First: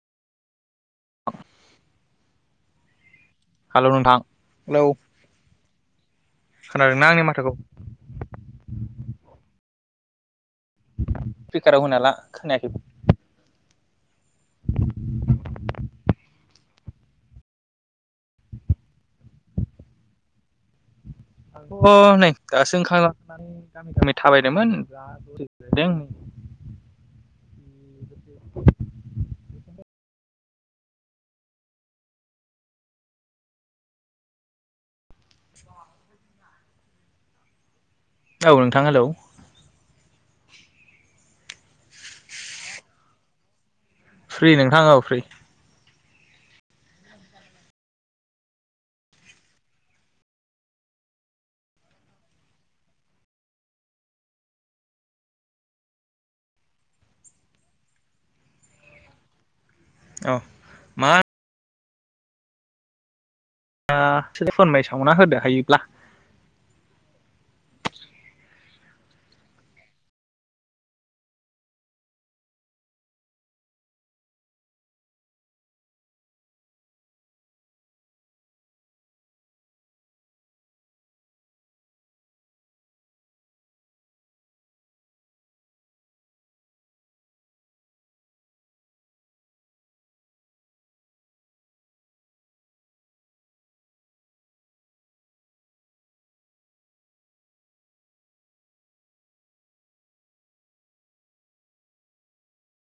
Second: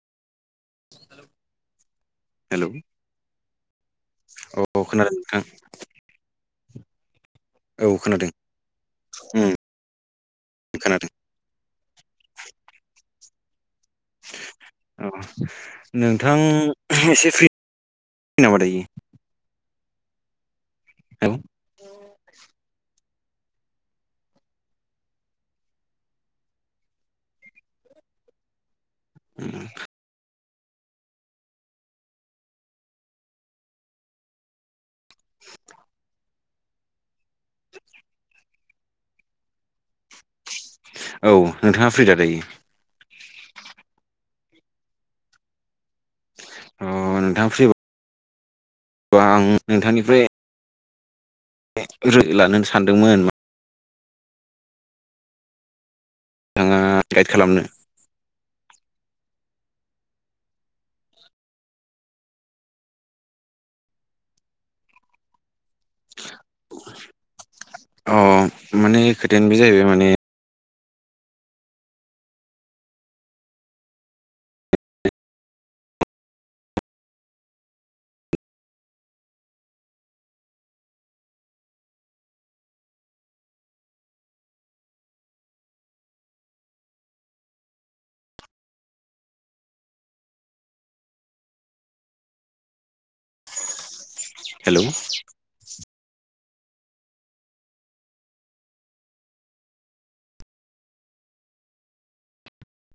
Hello hello नोंथां औ hello. खोनादों नोंथां खोनादों ना आंनि माथो औ खोनादों ओम। खोनादों। [unintelligible] होना ला खोनायाखै औ नोंथां एसे फ्रि नामा दायो? हेलौ अ नै दासो [unintelligible] [unintelligible] गामि गामि थाबायदोंमोन दा [unintelligible] [unintelligible] [unintelligible] [unintelligible] औ नोंथां हेलौ। औ नोंथाङा फ्रि दा दायो? फ्रि नोंथां औ फ्रि। अ नोंथां फ्रिबा आं नोंथांनिफ्राय [unintelligible] सानदोंमोन। [unintelligible] खालामनो औ मा ओ फोरमायसावना होदो हायोब्ला। अ माने खोथायानो बे जाहैबाय माने हेल'